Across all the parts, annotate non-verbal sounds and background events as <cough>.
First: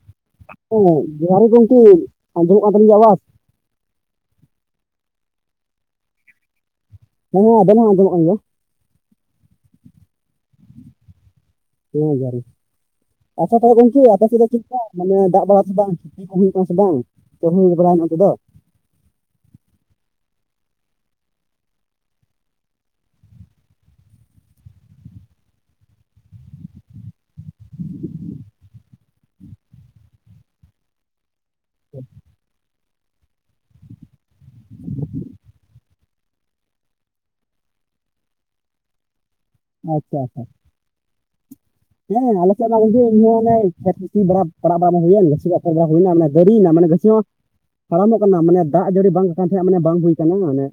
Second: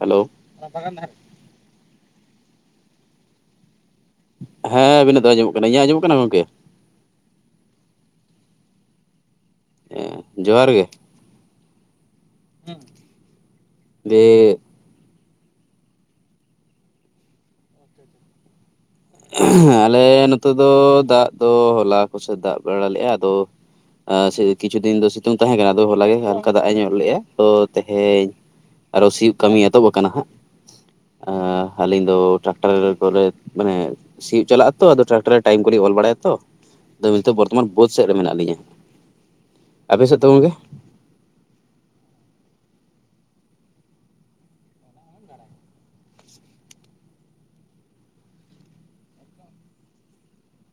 Hello ᱡᱚᱦᱟᱨ ᱜᱮ ᱜᱚᱝᱠᱮ ᱟᱸᱡᱚᱢᱚᱜ ᱠᱟᱱ ᱛᱟᱞᱤᱧ ᱜᱤᱭᱟ ᱟᱣᱟᱥ? ᱦᱮᱸ ᱚᱵᱤᱱᱟ ᱫᱚ ᱟᱸᱚᱢᱚᱜ ᱠᱟᱱᱟ ᱤᱧᱟᱜᱼᱟ ᱟᱸᱡᱚᱢᱚᱜ ᱠᱟᱱᱟ ᱜᱚᱝᱠᱮ? ᱦᱮᱸ ᱟᱵᱮᱱᱟᱜ ᱦᱚᱸ ᱟᱸᱡᱚᱢᱚᱜ ᱠᱟᱱ ᱜᱮᱭᱟ᱾ ᱦᱮᱸ, ᱡᱚᱦᱟᱨ ᱜᱮ! ᱦᱩᱸ ᱡᱚᱦᱟᱨ ᱜᱮ, ᱟᱪᱪᱷᱟ ᱛᱟᱦᱮᱞᱮ ᱜᱚᱝᱠᱮ ᱟᱯᱮ ᱥᱮᱫ ᱫᱚ ᱫᱤᱭᱮ ᱪᱤᱫ ᱞᱮᱠᱟ ᱢᱟᱱᱮ ᱫᱟᱜ ᱵᱟᱲᱟ ᱪᱮ ᱵᱟᱝ ᱪᱷᱩᱴᱤ ᱠᱚ ᱦᱩᱭᱩᱜ ᱠᱟᱱᱟ ᱥᱮ ᱵᱟᱝ ᱪᱮ <unintelligible> ᱵᱟᱲᱟ ᱧᱚᱜ ᱠᱮᱫᱟᱭ? <unintelligible> ᱟᱞᱮ ᱱᱚᱛᱮ ᱫᱚ ᱫᱟᱜ ᱫᱚ ᱦᱚᱞᱟ ᱠᱚᱥᱮᱫ ᱫᱟᱜ ᱵᱟᱲᱟ ᱞᱮᱜ-ᱟ ᱟᱫᱚ ᱟ ᱥᱮ ᱠᱤᱪᱷᱩ ᱫᱤᱱ ᱫᱚ ᱥᱤᱛᱩᱝ ᱛᱟᱦᱮᱸ ᱠᱟᱱᱟ ᱟᱫᱚ ᱦᱚᱞᱟ ᱜᱮ ᱦᱟᱞᱠᱟ ᱫᱟᱜ ᱮ ᱧᱩᱨ ᱞᱮᱜ-ᱟ, ᱛᱚ ᱛᱮᱦᱮᱧ ᱟᱫᱚ ᱥᱤᱭᱩᱜ ᱠᱟᱹᱢᱤ ᱮᱛᱚᱦᱚᱵ ᱟᱠᱟᱱᱟ ᱦᱟᱸᱜ ᱾ ᱟᱸᱻ ᱦᱟᱹᱞᱤᱧ ᱫᱚ ᱴᱟᱨᱟᱠᱴᱟᱨᱮ ᱠᱚᱨᱮᱫ ᱢᱟᱱᱮ ᱥᱤᱭᱩᱜ ᱪᱟᱞᱟᱜᱼᱟ ᱛᱚ ᱟᱫᱚ ᱴᱟᱨᱟᱠᱴᱟᱨ ᱨᱮᱭᱟᱜ ᱴᱟᱹᱭᱤᱢ ᱠᱚᱞᱤᱧ ᱚᱞ ᱵᱟᱲᱟᱭᱟ ᱛᱚ, ᱟᱫᱚ ᱱᱤᱛᱚᱜ ᱵᱚᱨᱛᱚᱢᱟᱱ ᱵᱟᱹᱫᱽ ᱥᱮᱫ ᱨᱮ ᱢᱮᱱᱟᱜ ᱞᱤᱧᱟᱹ ᱦᱟᱸᱜ ᱾ ᱟᱪᱪᱷᱟ ᱟᱪᱪᱷᱟ᱾ ᱦᱮᱸ ᱟᱞᱮ ᱥᱮᱫ ᱢᱟ, ᱩᱱ ᱡᱷᱚᱜ ᱤᱭᱟᱹ ᱭᱮᱱᱟᱭ <unintelligible> ᱵᱟᱲᱟᱯ ᱵᱟᱭ ᱦᱩᱭ ᱮᱱ ᱱᱟᱥᱮ ᱜᱮ ᱟᱯᱷᱚᱨ ᱵᱟᱲᱟ ᱦᱩᱭ ᱮᱱᱟ, ᱚᱱᱟ ᱢᱟᱱᱮ ᱜᱟᱹᱰᱤ ᱭᱮᱱᱟ ᱢᱟᱱᱮ ᱜᱟᱹᱪᱷ- ᱡᱟᱭᱦᱩᱠ ᱟᱨᱚᱢᱵᱷᱼᱚᱜ ᱠᱟᱱᱟ ᱢᱟᱱᱮ ᱫᱟᱜ ᱡᱟᱹᱲᱤ ᱵᱟᱝ ᱠᱟᱱ ᱛᱟᱦᱮᱸᱱ ᱛᱟᱦᱮᱸᱜ ᱢᱟᱱᱮ ᱵᱟᱝ ᱦᱩᱭ ᱠᱟᱱᱟ ᱢᱟᱱᱮ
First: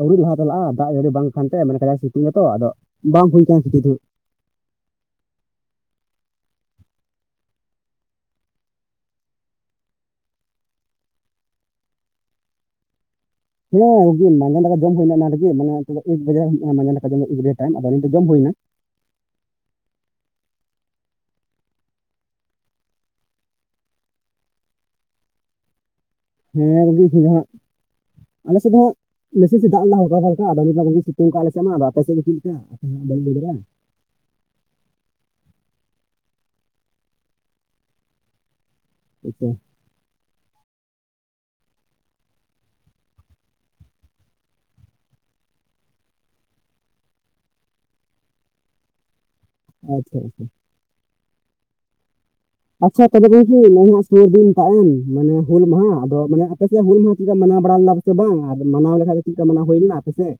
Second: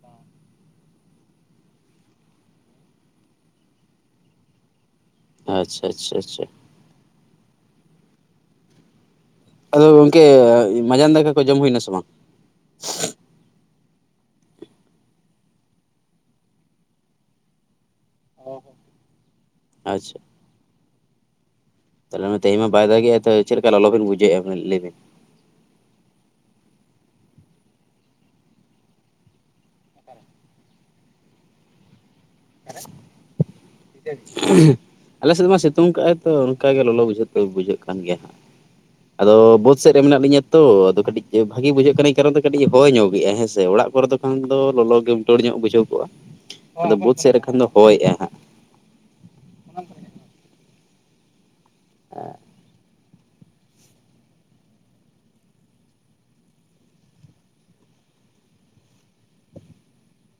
ᱟᱹᱣᱨᱤ ᱨᱟᱦᱟ ᱪᱟᱞᱟᱜ-ᱟ ᱫᱟᱜ ᱡᱟᱹᱲᱤ ᱵᱟᱝ ᱠᱷᱟᱱ ᱛᱮ ᱟᱫᱚ ᱱᱚᱜᱼᱚᱼᱱᱳᱠᱟ ᱥᱤᱛᱩᱝ ᱟᱠᱟᱫᱟ ᱛᱚ, ᱟᱫᱚ ᱵᱟᱝ ᱦᱩᱭ ᱠᱟᱱᱟ ᱠᱷᱟᱹᱛᱤᱨ ᱛᱮ ᱟᱪᱪᱷᱟ ᱟᱪᱪᱷᱟ ᱟᱪᱪᱷᱟ᱾ ᱟᱫᱚ ᱜᱚᱝᱠᱮ ᱮᱸ ᱢᱟᱸᱡᱟᱱ ᱫᱟᱠᱟ ᱠᱚ ᱡᱚᱢ ᱦᱩᱭ ᱮᱱᱟ ᱥᱮ ᱵᱟᱝ? ᱦᱮᱸ ᱜᱚᱝᱠᱮ ᱢᱟᱸᱡᱟᱱ ᱫᱟᱠᱟ ᱡᱚᱢ ᱦᱩᱭ ᱮᱱᱟ ᱮᱱᱟᱝ ᱨᱮᱜᱮ ᱢᱟᱱᱮ ᱱᱤᱛᱚᱜ ᱫᱚ ᱮᱠ ᱵᱟᱡᱟ ᱦᱩᱭᱩᱜ ᱠᱟᱱᱟ ᱱᱷᱟᱸᱜ ᱢᱟᱸᱡᱟᱱ ᱫᱟᱠᱟ ᱡᱚᱢ ᱮᱠ ᱰᱮᱲ᱾ ᱴᱟᱹᱭᱤᱢ ᱟᱫᱚ ᱟᱹᱞᱤᱧ ᱫᱚ ᱡᱚᱢ ᱦᱩᱭ ᱮᱱᱟ᱾ ᱟᱪᱪᱷᱟ᱾ ᱛᱟᱦᱚᱞᱮ ᱚᱱᱮ ᱛᱮᱦᱮᱧ ᱢᱟ ᱵᱟᱭ ᱫᱟᱜᱽ ᱮᱫᱼᱟ ᱛᱚ ᱪᱮᱫ ᱞᱮᱠᱟ ᱞᱚᱞᱚ ᱵᱤᱱ ᱵᱩᱡᱷᱟᱹᱣᱮᱜ-ᱟ ᱵᱤᱱ ᱞᱟᱹᱭ ᱵᱤᱱ? ᱦᱮᱸ ᱵᱩᱡᱷᱟᱹᱜ ᱥᱮᱱ ᱫᱚ ᱦᱟᱸᱜ ᱟᱞᱮ ᱥᱮᱫ ᱦᱚᱸ ᱦᱟᱸᱜ ᱵᱮᱥᱤ ᱵᱮᱥᱤ ᱫᱟᱜ ᱞᱟᱦᱟ ᱮᱫᱟ ᱯᱟᱞᱮ ᱠᱷᱟᱱ ᱟᱫᱚ ᱱᱤᱛ ᱢᱟ ᱫᱚᱢᱮ ᱥᱤᱛᱩᱝ ᱟᱠᱟᱜ ᱟᱭ ᱟᱞᱮ ᱥᱮᱜ ᱢᱟ, ᱟᱫᱚ ᱟᱯᱮ ᱥᱮᱫ ᱜᱮ ᱪᱤ ᱦᱟᱸᱜ ᱦᱩᱢ ᱫᱟᱹᱞ ᱫᱟᱲᱮᱜ-ᱟᱢ? ᱟᱞᱮ ᱥᱮᱫ ᱢᱟ ᱥᱤᱛᱩᱝ ᱠᱟᱜ-ᱟᱭ ᱛᱚ ᱚᱱᱠᱟ ᱜᱮ ᱞᱚᱞᱚ ᱵᱩᱡᱷᱟᱹᱫ ᱛᱟᱸᱠ ᱵᱩᱡᱷᱟᱹᱜ ᱠᱟᱱ ᱜᱮᱭᱟ ᱦᱟᱸᱜ᱾ <inaudible> ᱟᱫᱚ ᱵᱟᱹᱫᱽ ᱥᱮᱫ ᱨᱮ ᱢᱮᱱᱟᱜ ᱞᱤᱧᱟᱹ ᱛᱚ ᱟᱫᱚ ᱠᱟᱹᱴᱤᱡ ᱮ ᱵᱷᱟᱹᱜᱤ ᱵᱩᱡᱷᱟᱹᱜ ᱠᱟᱱᱟᱭ ᱮᱭ ᱠᱟᱨᱚᱱ ᱛᱮ ᱠᱟᱹᱴᱤᱡ ᱦᱚᱭ ᱧᱚᱜ ᱮᱜ-ᱟᱭ ᱦᱮᱸᱥᱮ ᱚᱲᱟᱜ ᱠᱚᱨᱮ ᱫᱚ ᱠᱷᱟᱱ ᱫᱚ ᱞᱚᱞᱚ ᱜᱮ ᱦᱩᱱᱴᱟᱹᱲ ᱧᱚᱜ ᱵᱩᱡᱷᱟᱹᱣ ᱠᱚᱜ-ᱟ, ᱟᱫᱚ ᱵᱟᱹᱫᱽ ᱥᱮᱫ ᱨᱮ ᱠᱷᱟᱱ ᱫᱚ ᱦᱚᱭᱼᱮᱜ-ᱟᱭ ᱦᱟᱸᱜ᱾ ᱟᱪᱪᱷᱟ ᱟᱪᱪᱷᱟ᱾ ᱟᱜ ᱟᱪᱪᱷᱟ ᱛᱚᱵᱮ ᱜᱚᱝᱠᱮ ᱱᱚᱜᱼᱦᱟᱸᱜ ᱥᱩᱨ ᱫᱤᱱ ᱴᱟᱜ ᱭᱤᱢ ᱢᱟᱱᱮ ᱦᱩᱞ ᱢᱟᱦᱟ ᱟᱫᱚ ᱢᱟᱱᱮ ᱟᱵᱮ ᱱᱟᱜ ᱠᱟᱛᱷᱟ ᱟᱫᱚ ᱦᱩᱞ ᱢᱟᱦᱟ ᱪᱮᱫ ᱢᱟᱱᱟᱣ ᱵᱟᱲᱟ ᱞᱮᱫᱟ ᱥᱮ ᱵᱟᱝ ᱟᱫᱚ ᱢᱟᱱᱟᱣ ᱞᱮᱠᱷᱟᱡ ᱫᱚ ᱪᱮᱫ ᱠᱟ ᱢᱟᱱᱟᱣ ᱦᱩᱭ ᱞᱮᱱᱟ ᱟᱯᱮ ᱥᱮᱜ?